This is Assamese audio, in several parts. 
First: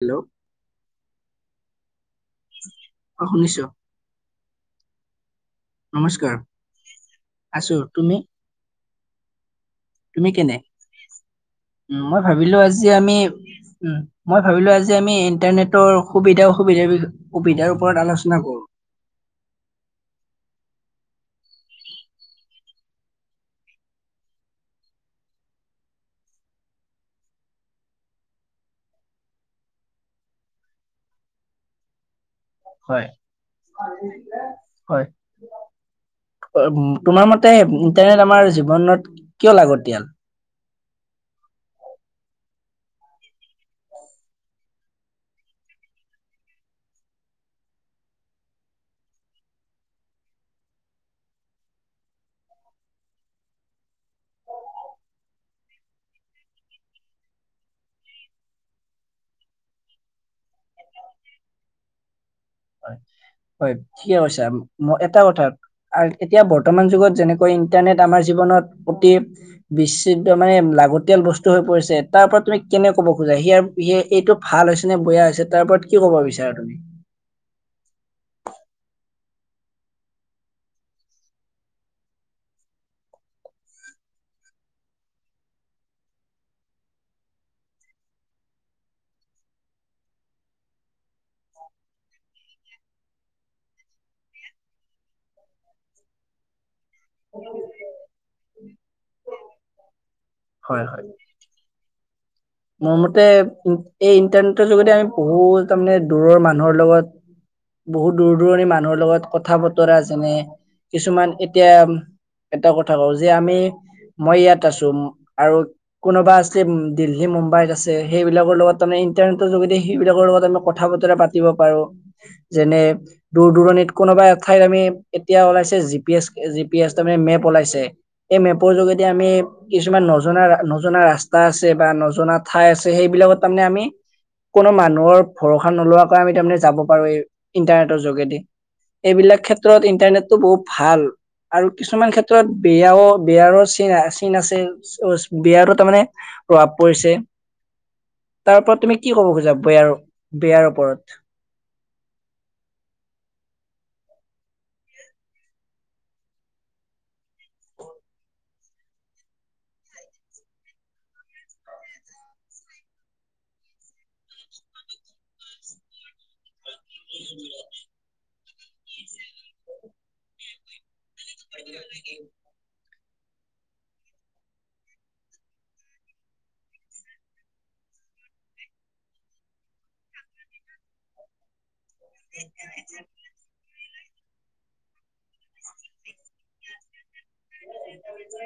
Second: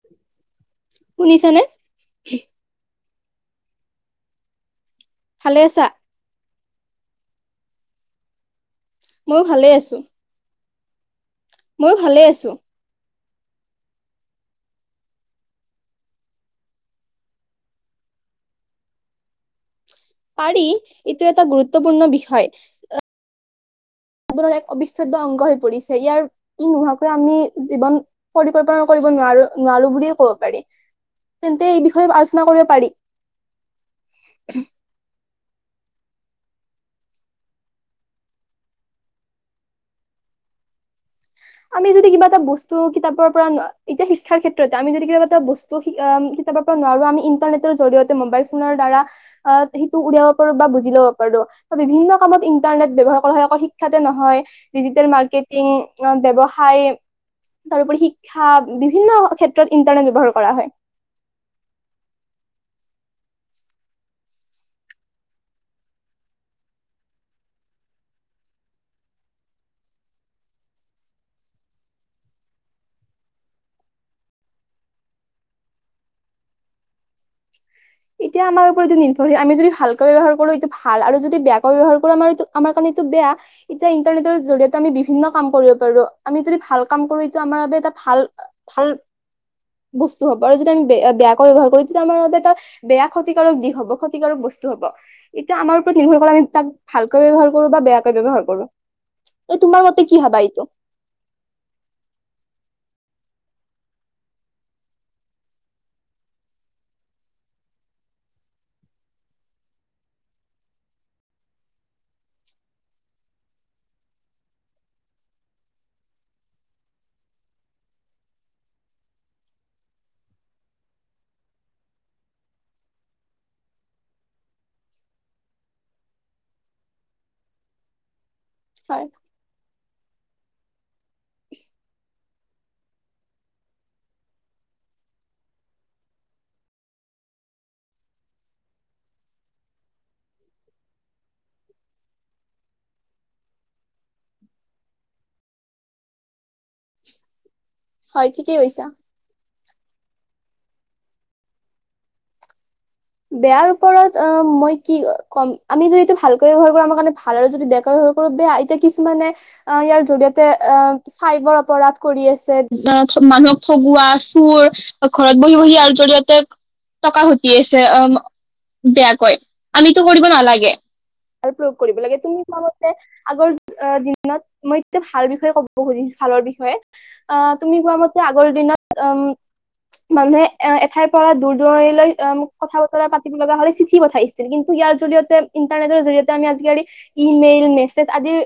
হেল্ল' শুনিছানে অ শুনিছ ভালে আছা নমস্কাৰ আছো তুমি ময়ো ভালে আছ তুমি কেনে? ময়ো উ ভালে মই আছো ভাবিলোঁ, আজি আমি উ, মই ভাবিলোঁ আজি আমি ইন্টাৰনেটৰ সুবিধা অসুবিধা, বিষ, সুবিধাৰ ওপৰত আলোচনা কৰোঁ। পাৰি। এইটো এটা গুৰুত্বপূৰ্ণ বিষয়। জীৱনৰ এক অবিচ্ছেদয় অংগ হৈ পৰিছে। ইয়াৰ ই নোহোৱাকৈ আমি জীৱন পৰিকল্পনা কৰিব নোৱাৰোঁ, নোৱাৰোঁ বুলিয়ে কব পাৰি, কিন্তু এই বিষয়ে কৰিব পাৰি। হয় হয় তোমাৰ মতে ইণ্টাৰনেট আমাৰ জীৱনত কিয় লাগতিয়াল? আমি যদি কিবা এটা বস্তু কিতাপৰ পৰা, এতিয়া শিক্ষাৰ ক্ষেত্ৰতে, আমি যদি কিবা এটা বস্তু কিতাপৰ পৰা নোৱাৰোঁ, আমি ইন্টাৰনেটৰ জৰিয়তে মবাইল ফোনৰ দ্বাৰা সেইটো উলিয়াব পাৰোঁ বা বুজি লব পাৰোঁ, বা বিভিন্ন কামত ইন্টাৰনেট ব্যয়ৱহাৰ কৰা হয় অকল শিক্ষাতে নহয়। ডিজিটেল মাৰকেটিং ব্যৱসায়। তাৰপৰি শিক্ষা, বিভিন্ন ক্ষেত্ৰত ইন্টাৰনেট ব্যৱহাৰ কৰা হয়। হয়, হয়, ঠিকে কৈছা। এটা কথা, এতিয়া বৰ্তমান যুগত যেনেকৈ ইণ্টাৰনেট আমাৰ জীৱনত অতি বিচ্ছেদ মানে লাগতিয়াল বস্তু হৈ পৰিছে, তাৰওপৰত তুমি কেনে কব খোজা। স, স, এইটো ভাল হৈছে নে বেয়া হৈছে, তাৰ ওপৰত কি কব বিচাৰা তুমি? এতিয়া আমাৰ ওপৰতটো নিৰ্ভৰশীল। আমি যদি ভালকৈ ব্যৱহাৰ কৰো এইটো ভাল, আৰু যদি বেয়াকৈ ব্যৱহাৰ কৰোঁ আমাৰটো, আমাৰ কাৰণে এইটো বেয়া। এতিয়া ইন্টাৰনেটৰ জৰিয়তে আমি বিভিন্ন কাম কৰিব পাৰোঁ, আমি যদি ভাল কাম কৰোঁ, এইটো আমাৰ বাবে এটা ভাল, ভাল বস্তু হ'ব আৰু যদি আমিয়া বেয়াকৈ ব্যয়ৱহাৰ কৰোঁ, তেতিয়া আমাৰ বাবে এটা বেয়া ক্ষতিকাৰক দিশ হ'ব, ক্ষতিকাৰক বস্তু হ'ব। এতিয়া আমাৰ ওপৰত নিৰ্ভৰ কৰে, তাক ভালকৈ ব্যৱহাৰ কৰোঁ বা বেয়াকৈ ব্যৱহাৰ কৰোঁ। এই তোমালো কি ভাবা এতিয়া? হয় হয় মোৰ মতে, এই ইন্টাৰনেটৰ যোগেদি আমি বহুত তাৰমানে দূৰৰ মানুহৰ লগত, বহুত দূৰ দূৰণি মানুহৰ লগত, কথা বতৰা যেনে কিছুমান এতিয়া এটা কথা কওঁ যে আমি, মই ইয়াত আছোঁ আৰু কোনোবা আছে দিল্লী মুম্বাইত আছে, সেইবিলাকৰ লগত, তাৰে ইন্টাৰনেটৰ যোগেদি সেইবিলাকৰ লগত আমি কথা বতৰা পাতিব পাৰোঁ। যেনে দূৰ দূৰণিত কোনোবা এঠাইত আমি এতিয়া ওলাইছে G P S, G P S তাৰ মানে মেপ ওলাইছে। এই মেপৰ যোগেদি হয় আমি, কিছু কিছুমান নজনা, নজনা ৰাস্তা আছে বা জনা ঠাই আছে, সেইবিলাকত তাৰমানে আমি কোনো মানুহৰ ভৰষা নোলোৱা কৈ আমি তাৰমানে যাব পাৰোঁ, এই ইণ্টাৰনেটৰ যোগেদি। এইবিলাক ক্ষেত্ৰত ইণ্টাৰনেটতো বহুত ভাল, আৰু কিছুমান ক্ষেত্ৰত বেয়া, বিয়াৰো চ, চিন আছে, বিয়াৰো তাৰমানে প্ৰভাৱ পৰিছে। হয় ঠিকেই তাৰ পৰা কৈছা। তুমি কি ক'ব খোজা? বেয়াৰ, বেয়াৰ ওপৰত। বেয়াৰ ওপৰত, অ মই কি কম। আমি যদি এইটো ভাল টকা ঘটি আছে। অ বেয়া কয়। আমিতো কৰিব নালাগে। আৰু প্ৰয়োগ কৰিব লাগে, তুমি আগৰ দিনত মই এয়া ভাল বিষয়ে ক'ব খুজিছোঁ ভালৰ বিষয়ে, অ'হ তুমি কোৱা মতে, আগৰ দিনত মানুহে, এ এঠাইৰ পৰা দূৰ দূৰণিৰ লৈ অ' কথা বতৰা পাতিব লগা হ'লে চি চিঠি পঠাইছিল, কিন্তু ইয়াৰ জৰিয়তে, ইন্টাৰনেটৰ জৰিয়তে আমি আজিকালি ইমেইল, মেছেজ আদিৰ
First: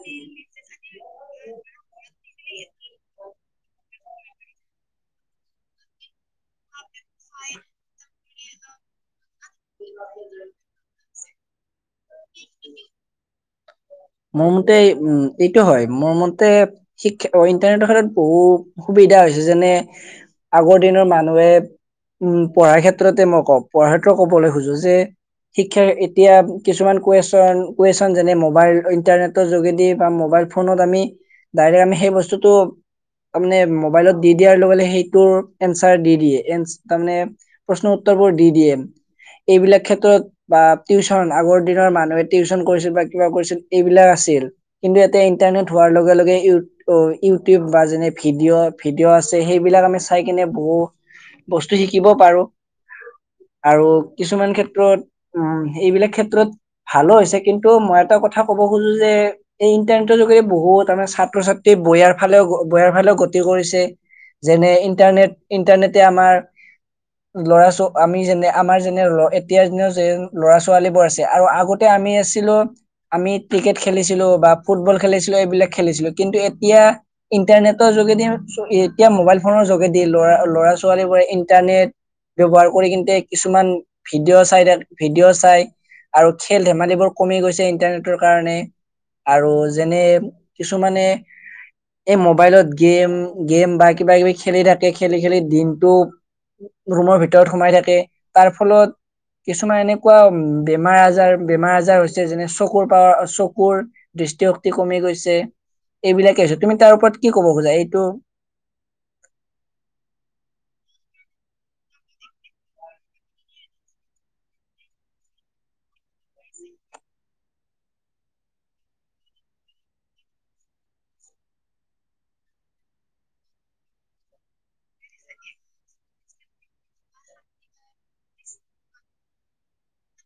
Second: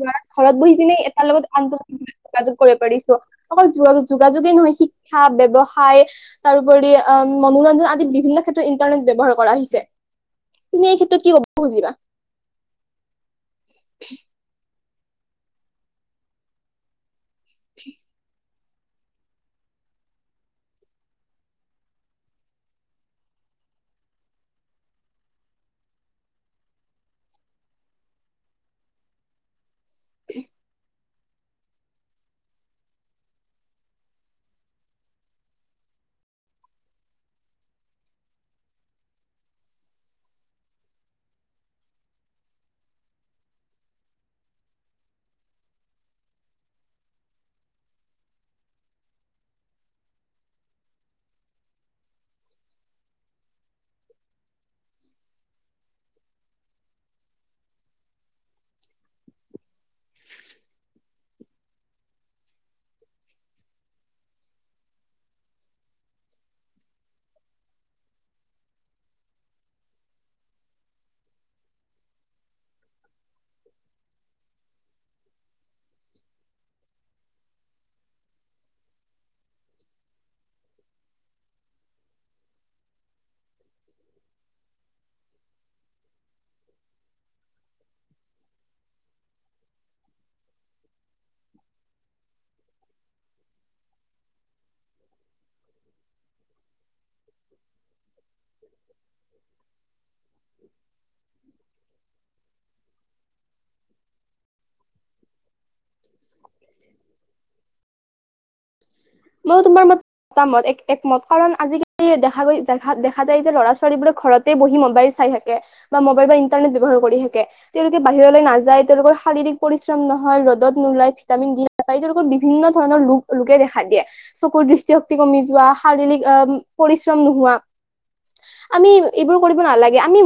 দ্বাৰা ঘৰত বহি পিনে এটাৰ লগত আনোটোৰ যোগাযোগ কৰিব পাৰিছোঁ। অকল যোগাযোগ, যোগাযোগেই নহয় শি শিক্ষা, ব্যৱসায় তাৰোপৰি উম! মনোৰঞ্জন আদি বিভিন্ন টো ইন্টাৰনেট ব্যৱহাৰ কৰা আহিছে, তুমি এই ক্ষেত্ৰত কি ক খুজিবা? [unintelligible] মই [unintelligible] এ এইটো হয় মোৰ মতে শিক ইণ্টাৰনেটৰ খেত্ৰত বহুত সুবিধা হৈছে। যেনে, আগৰ দিনৰ মানুহে উম পঢ়াৰ ক্ষেত্ৰতে মই কওঁ পঢ়াৰ ক্ষেত্ৰত ক'বলৈ খোজো যে শিক্ষা এতিয়া কিছুমান কুৱেশচন কুৱেশচন যেনে মোবাইল ইণ্টাৰনেটৰ যোগেদি বা মোবাইল ফোনত আমি ডাইৰেক্ট আমি সেই বস্তুতটো তাৰ মানে মোবাইলত দি দিয়াৰ লগে লগে সেইটোৰ এনচাৰ দি দিয়ে। এ তাৰমানে প্ৰশ্ন উত্তৰ বোৰ দি দিয়ে। এইবিলাক ক্ষেত্ৰত বা টিউচন আগৰ দিনৰ মানুহে টিউচন কৰিছিল বা কিবা কৰিছিল এইবিলাক আছিল কিন্তু এতিয়া ইন্টাৰনেট হোৱাৰ লগে লগে ই ইউটিউব বা যেনে ভিডিঅ' ভিডিঅ' আছে সেইবিলাক আমি চাই কিনে বহু বস্তু শিকিব পাৰো আৰু কিছুমান ক্ষেত্ৰত উ এইবিলাক ক্ষেত্ৰত ভালো হৈছে কিন্তু মই এটা কথা কথা কব খুজো যে এই ইণ্টাৰনেটৰ যোগেদি বহুত আমাৰ ছাত্ৰ ছাত্ৰী বয়াৰ ফালেও বয়াৰ ফালেও গতি কৰিছে। যেনে, ইণ্টাৰনেট ইণ্টাৰনেটে আমাৰ লৰা ছ আমি যেনে আমাৰ যেনে এতিয়া যে যে লৰা ছোৱালী বোৰ আছে আৰু আগতে আমি আছিলো আমি ক্ৰিকেট খেলিছিলো, বা ফুটবল খেলিছিলো, এইবিলাক খেলিছিলো। কিন্তু এতিয়া ইন্টাৰনেটৰ যোগেদি এতিয়া মোবাইল ফোনৰ যোগেদি লৰা ল'ৰা ছোৱালী বোৰে ইণ্টাৰনেট ব্যৱহাৰ কৰি কিন্ত কিছুমান ভিডিঅ' চাই তাত ভিডিঅ' চাই আৰু খেল ধেমালিবোৰ কমি গৈছে ইণ্টাৰনেটৰ কাৰণে। আৰু যেনে কিছুমানে এই মোবাইলত গেম গেম বা কিবা কিবি খেলি থাকে খেলি খেলি দিনটো ৰুমৰ ভিতৰত সোমাই থাকে তাৰ ফলত কিছুমান এনেকুৱা বেমাৰ আজাৰ বেমাৰ আজাৰ হৈছে যেনে চকুৰ পাৱা, চকুৰ দৃষ্টিশক্তি কমি গৈছে এইবিলাকে আছো, তুমি তাৰ ওপৰত কি ক'ব খোজা এইটো? ম তোমাৰ ম মত এক একমত কাৰণ আজিকালি দেখা দেখা যায় যে ল'ৰা ছোৱালীবোৰে ঘৰতে বহি মোবাইল চাই থাকে। বা মোবাইল বা ইন্টাৰনেট ব্যৱহাৰ কৰি থাকে। তেওঁলোকে বাহিৰলৈ নাযায়, তেওঁলোকৰ শাৰীৰিক পৰিশ্ৰম নহয়, ৰ'দত নোলাই ভিটামিন দি নাপায় তেওঁলোকৰ বিভিন্ন ধৰণৰ ৰ ৰোগে দেখা দিয়ে চকুৰ দৃষ্টিশক্তি কমি যোৱা, শাৰীৰিক পৰিশ্ৰম নোহোৱা, আমি এইবোৰ কৰিব নালাগে। আমি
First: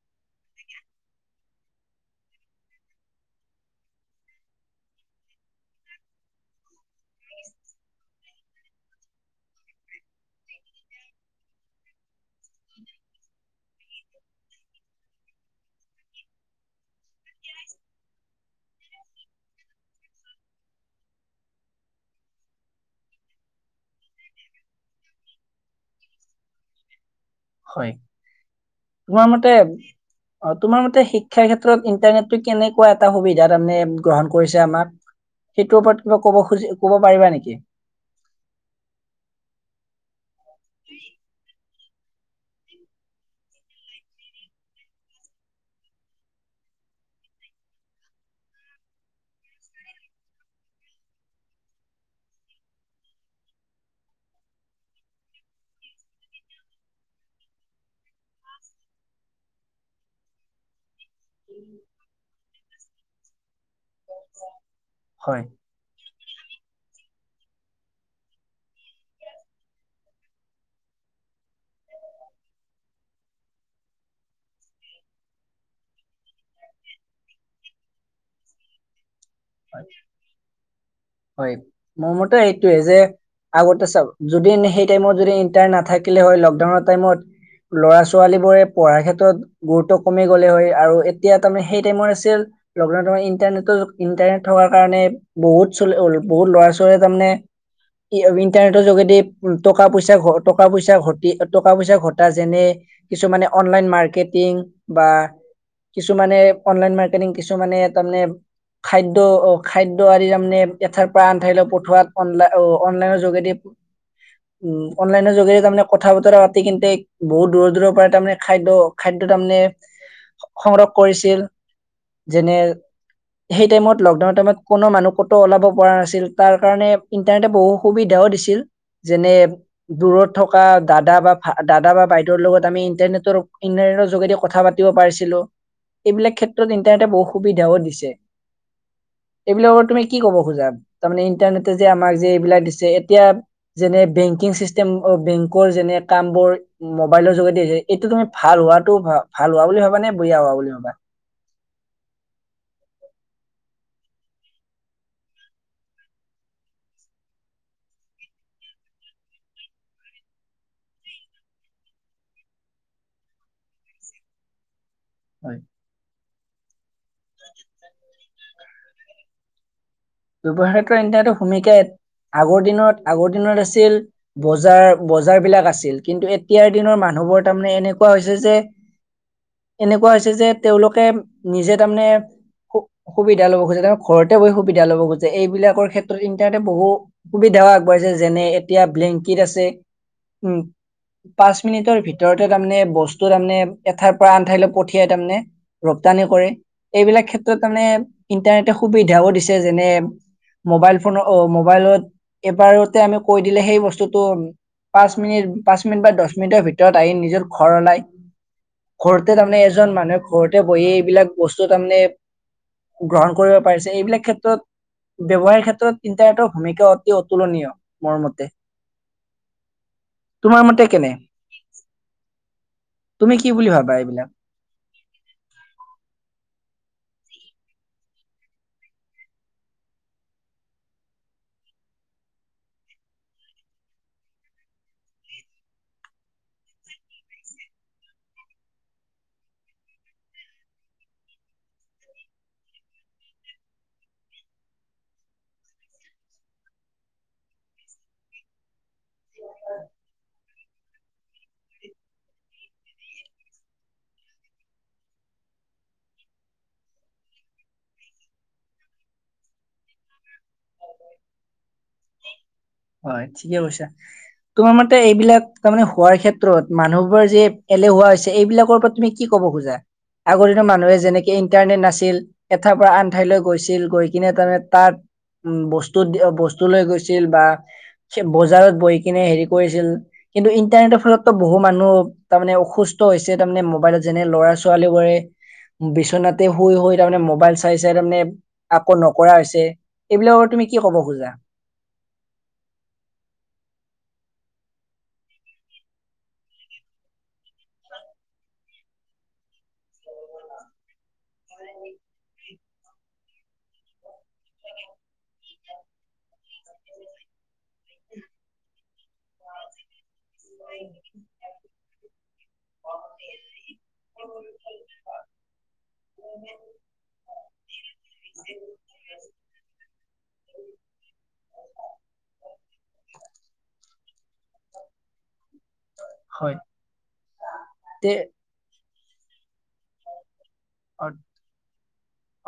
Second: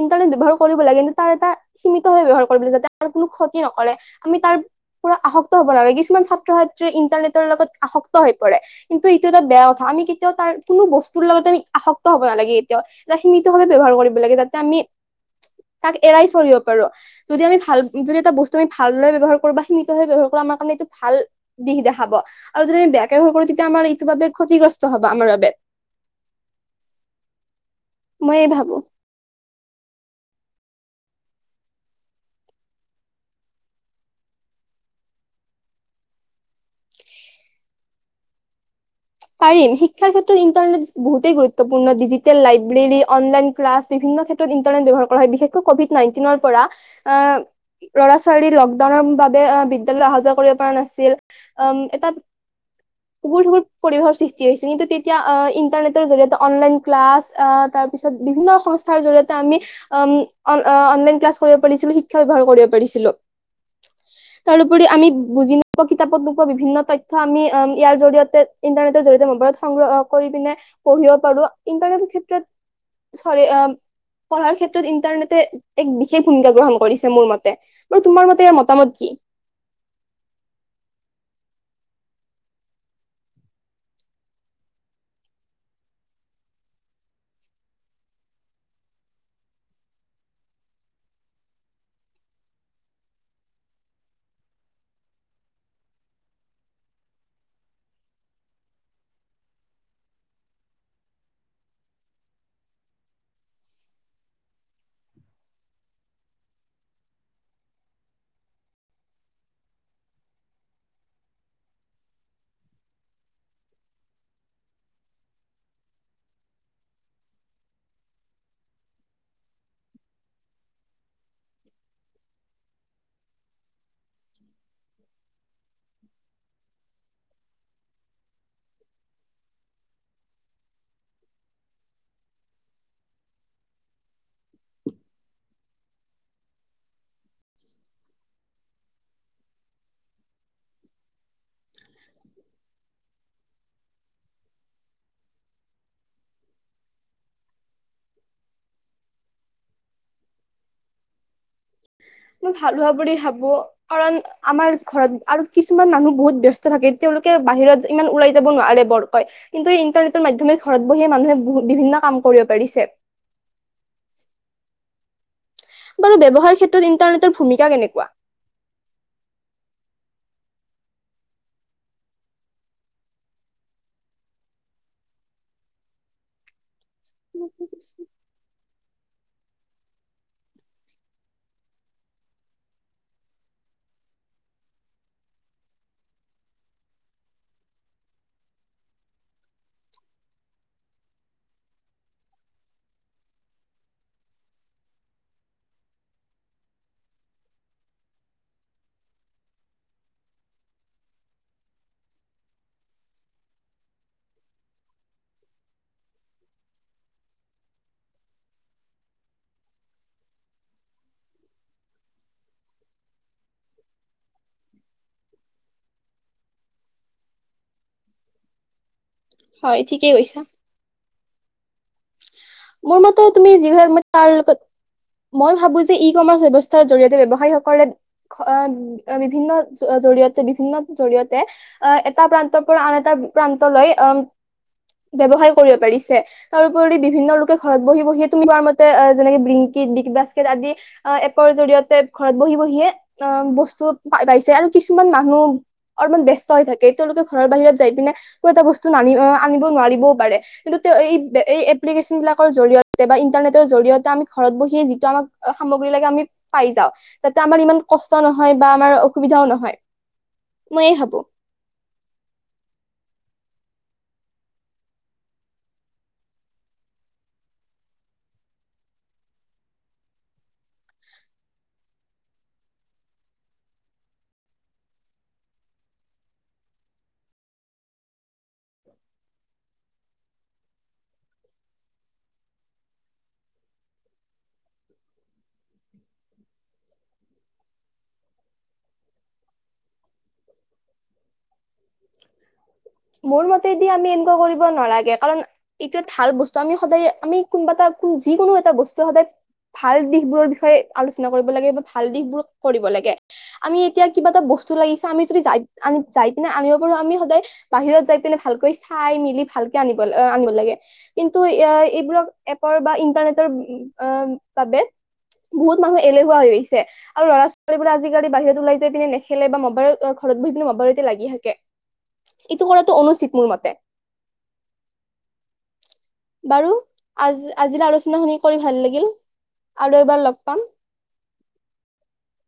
ইন্টাৰনেট ব্যৱহাৰ কৰিব লাগে কিন্তু তাৰ এটা সীমিতভাৱে ব্যৱহাৰ কৰিব লাগ, যাতে ত কোনো ক্ষতি নকৰে আমি তাৰ পৰা আসক্ত হব নালাগে, কিছুমান ছাত্ৰ ছাত্ৰী ইন্টাৰনেটৰ লগত আসত্ত হৈ পৰে। কিন্তু এইটো এটা বেয়া কথা, আমি কেতিয়াও তাৰ কোনো বস্তুৰ লগত আমি আসক্ত হব নালাগে এতিয়াও। এ সীমিতভাৱে ব্যৱহাৰ কৰিব লাগে যাতে আমি তাক এৰাই চৰিব পাৰো। যদি আমি ভাল যদি এটা বস্তু আমি ভালদৰে ব্যৱহাৰ কৰো বা সীমিতভাৱে ব্যৱহাৰ কৰো আমাৰ কাৰণে এইটো ভাল দিশ দেখাব আৰু যদি আমি বেয়া একে হৈ তেতিয়া আমাৰ এইটো বাবে ক্ষতিগ্ৰস্ত হব আমাৰ বাবে হয় মই এই ভাবো তোমাৰ মতে অ তোমাৰ মতে শিক্ষাৰ ক্ষেত্ৰত ইণ্টাৰনেটটো কেনেকুৱা এটা সুবিধা তাৰমানে গ্ৰহণ কৰিছে আমাক? সেইটোৰ ওপৰত কিবা কব খুজি কব পাৰিবা নেকি? পাৰিম শিক্ষাৰ ক্ষেত্ৰত ইণ্টাৰনেট বহুতেই গুৰুত্বপূৰ্ণ ডিজিটেল লাইব্ৰেৰী, অনলাইন ক্লাছ, বিভিন্ন ক্ষেত্ৰত ইন্টাৰনেট ব্যৱহাৰ কৰা হয় বিশেষকৈ কভিড নাইনটিনৰ পৰা ল'ৰা ছোৱালী লকডাউনৰ বাবে বিদ্যালয়লৈ অহা যোৱা কৰিব পৰা নাছিল উম এটা উগুল থুগুল পৰিৱেশৰ সৃষ্টি হৈছে। কিন্তু তেতিয়া আহ ইন্টাৰনেটৰ জৰিয়তে অনলাইন ক্লাছ আহ তাৰ পিছত বিভিন্ন সংস্থাৰ জৰি়য়তে আমি উম অ অনলাইন ক্লাছ কৰিব পাৰিছিলো, শিক্ষা বিভাগো কৰিব পাৰিছিলো। তাৰ উপৰি আমি হয় বুজি নোপোৱা কিতাপ- বিভিন্ন তথ্য আমি উম ইয়াৰ জৰিয়তে ইন্টাৰনেটৰ জৰিতে মবাইলত সংগ্ৰহ কৰি পিনে পঢ়িব পাৰো ইন্টাৰনেটৰ ক্ষেত্ৰত চ পঢ়াৰ ক্ষেত্ৰত ইন্টাৰনেটে এক বিশেষ ভূমিকা গ্ৰহণ কৰিছে মোৰ মতে ব তোমাৰ মতে ইয়াৰ মতামত কি হয় হয় মোৰ মতে এইটোৱে যে আগতে চ যদি সেই টাইমত যদি ইন্টাৰ নাথাকিলে হয় লকডাউনৰ টাইমত ল'ৰা ছোৱালী বোৰে পঢ়াৰ ক্ষেত্ৰত গুৰুত্ব কমি গলে হয় আৰু এতিয়া তাৰে সেই টাইমত আছিল লকডাউন ইটাৰনেট ইণ্টাৰনেট থকাৰ কাৰণে বহুত বহুত লৰা ছোৱালীয়ে তাৰমানে ইণ্টাৰনেটৰ যোগেদি টকা পইচা টকা পইচা ঘ টকা পইচা ঘটা যেনে কিছুমানে অনলাইন মাৰ্কেটিং বা কিছুমানে অনলাইন মাৰ্কেটিং কিছুমানে তাৰমানে খাদ্য আহ খাদ্য আদি তাৰমানে এঠাৰ পৰা আনঠাইলৈ পঠোৱাত অনলাই আহ অনলাইনৰ যোগেদি উ অনলাইনৰ যোগেদি তাৰমানে কথা বতৰা পাতি কিন্তে বহুত দূৰৰ দূৰৰ পৰাই তাৰমানে খাদ্য খাদ্যয় তাৰমানে সংগ্ৰহ কৰিছিল যেনে সেই টাইমত লকডাউন টাইমত কোনো মানুহ কতো ওলাব পৰা নাছিল তাৰ কাৰণে ইণ্টাৰনেটে বহু সুবিধাও দিছিল যেনে দূৰত থকা দাদা বা দাদা বা বাইদেউৰ লগত আমি ইণ্টাৰনেটৰ ইণ্টাৰনেটৰ যোগেদি কথা পাতিব পাৰিছিলো এইবিলাক ক্ষেত্ৰত ইণ্টাৰনেটে বহুত সুবিধাও দিছে এইবিলাকৰ তুমি কি কব খোজা তাৰমানে ইণ্টাৰনেটে যে আমাক যে এইবিলাক দিছে এতিয়া যেনে বেংকিং চিষ্টেম বেংকৰ যেনে কাম বোৰ মোবাইলৰ যোগেদি দিছে এইটো তুমি ভাল হোৱাটো ভাল হোৱা বুলি ভাবা নে বয়া হোৱা বুলি ভাবা মই ভাল হোৱা বুলি ভাবো কাৰণ আমাৰ ঘৰত আৰু কিছুমান মানুহ বহুত ব্যস্ত থাকে তেওঁলোকে বাহিৰত ইমান ওলাই যাব নোৱাৰে বৰকয় কিন্তু ইন্টাৰনেটৰ মাধ্যমে ঘৰত বহিয়ে মানুহে বিভিন্ন কাম কৰিব পাৰিছে হয় বাৰু ব্যৱহাৰৰ ক্ষেত্ৰত ইণ্টাৰনেটৰ ভূমিকা কেনেকুৱা ব্যৱসাৰ ক্ষেত্ৰৰ এ এটা ভূমিকাত আগৰ দিনত আগৰ দিনত আছিল বজাৰ বজাৰ বিলাক আছিল কিন্তু এতিয়াৰ দিনৰ মানুহবোৰ তাৰমানে এনেকুৱা হৈছে যে এনেকুৱা হৈছে যে তেওঁলোকে নিজে তাৰমানে সুবিধা ল'ব খুজছে তেওঁ ঘৰতে বহি সুবিধা লব গ এইবিলাকৰ ক্ষেত্ৰত ইণ্টাৰনেটে বহু সুবিধাও আগবাঢ়িছে যেনে এতিয়া ব্লেংকিট আছে উ পাঁচ মিনিটৰ ভিতৰতে তাৰমানে বস্তু তাৰমানে এঠাইৰ পৰা আন ঠাইলৈ পঠিয়াই তাৰমানে ৰপ্তানি কৰে এইবিলাক ক্ষেত্ৰত তাৰে ইণ্টাৰনেটে সুবিধাও দিছে যেনে মোবাইল ফোন অ মোবাইলত, এবাৰতে আমি কৈ দিলে সেই বস্তুতটো পাঁচ মিনিট পাঁচ মিনিট বা দছ মিনিটৰ ভিতৰত আহি নিজৰ ঘৰ ওলাই। ঘৰতে তাৰমানে এজন মানুহে ঘৰতে বহি এইবিলাক বস্তু তাৰমানে গ্ৰহণ কৰিব পাৰিছে এইবিলাক ক্ষেত ব্যৱহাৰৰ ক্ষেত্ৰত ইণ্টাৰনেটৰ ভূমিকা অতি অতুলনীয় মোৰ মতে। হয় ঠিকেই কৈছা। তোমাৰ মতে কেনে মোৰ মতে তুমি কি যি বুলি হয় ভাবা মই তাৰ এইবিলাক লগত মই ভাবো যে ই কমাৰ্চ ৱেস্থা জৰিয়তে ব্যৱসায়ীসকলে, বিভিন্ন জৰিয়তে বিভিন্ন জৰিয়তে, আহ এটা প্ৰান্তৰ পৰা আন এটা প্ৰান্তলৈ আহ ব্যৱসায় কৰিব পাৰিছে। তাৰোপৰি বিভিন্ন ঘৰত বহি বহিয়ে তুমি কোৱাৰ মতে যেনেকে ব্লিনকিত, বিগ বাস্কেট আদি এপৰ জৰিয়তে ঘৰত বহি বহিয়ে অ বস্তু পাইছে। আৰু কিছুমান মানুহ অলমান ব্যস্ত হৈ থাকে তেওঁলোকে ঘৰৰ বাহিৰত যাই পিনে ক এটা বস্তু নানি আনিব নোৱাৰিবও পাৰে। কিন্তু এই এপ্লিকেশ্যন বিলাক জৰিয়তে বা ইন্টাৰনেটৰ জৰিয়তে আমি ঘৰত বহিয়ে যিটো আমাক সামগ্ৰী লাগে আমি পাই যাওঁ। যাতে আমাৰ ইমান কষ্ট নহয় বা আমাৰ অসুবিধাও নহয়। মইয়ে হব। হয় ঠিকে কৈছা। তোমাৰ মতে এইবিলাক তাৰমানে হোৱাৰ ক্ষেত্ৰত মানুহবোৰ যে এলেহুৱা হৈছে এইবিলাকৰ ওৰত তুমি কি ক'ব খোজা? আগৰ দিনৰ মানুহে যেনেকে ইণ্টাৰনেট নাছিল এঠাই পৰা আন ঠাইলৈ গৈছিল, গৈ কিনে তাৰমানে তাত বস্তু বস্তু লৈ গৈছিল, বা বজাৰত বহি কিনে হেৰি কৰিছিল কিন্তু ইণ্টাৰনেটৰ ফলতো বহু মানুহ তাৰমানে অসুস্থ হৈছে তাৰমানে মোবাইলত যেনে ল'ৰা ছোৱালী বোৰে বিচনাতে শুই শুই তাৰমানে মোবাইল চাই চাই তাৰমানে আকৌ নকৰা হৈছে। এইবিলাকৰ তুমি কি ক'ব খোজা? মোৰ মতেদি আমি এনেকুৱা কৰিব নালাগে, কাৰণ এইটো ভাল বস্তু আমি সদায় আমি কোনোবা এটা যি কোনো এটা বস্তু সদায় ভাল দিশ বোৰৰ বিষয়ে আলোচনা কৰিব লাগে। ভাল দিশবোৰ কৰিব লাগে। আমি এতিয়া কিবা এটা বস্ত লাগিছে আমি আ যাই পিনে আনিব পাৰো আমি সদায় বাহিৰত যাই পিনে ভাল কৰিছ- খাই মিলি ভালকে আনিব লাগে। আনিব লাগে কিন্তু এ এইবোৰক এপৰ বা ইন্টাৰনেটৰ বাবে, বহুত মানুহ এলেহুৱা হৈ আহিছে আৰু ল'ৰা ছোৱালীবো আজিকালি বাহিৰত ওলাই যাই পিনে নেখেলে বা মোবাইলত ঘৰত বিহ বিনি মবালতে লাগি থাকে, এইটো কৰাটো অনুচিত মোৰ মতে। হয় বাৰু আজ আজিৰ তে আলোচনা শুনি কৰি ভাল লাগিল। আৰু এবাৰ লগ পাম। অ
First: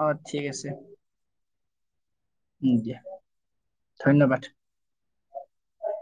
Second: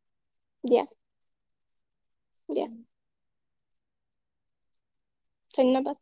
অ ঠিক আছে। দিয়া দিয়া [unintelligible] ধন্যবাদ। ধন্যবাদ।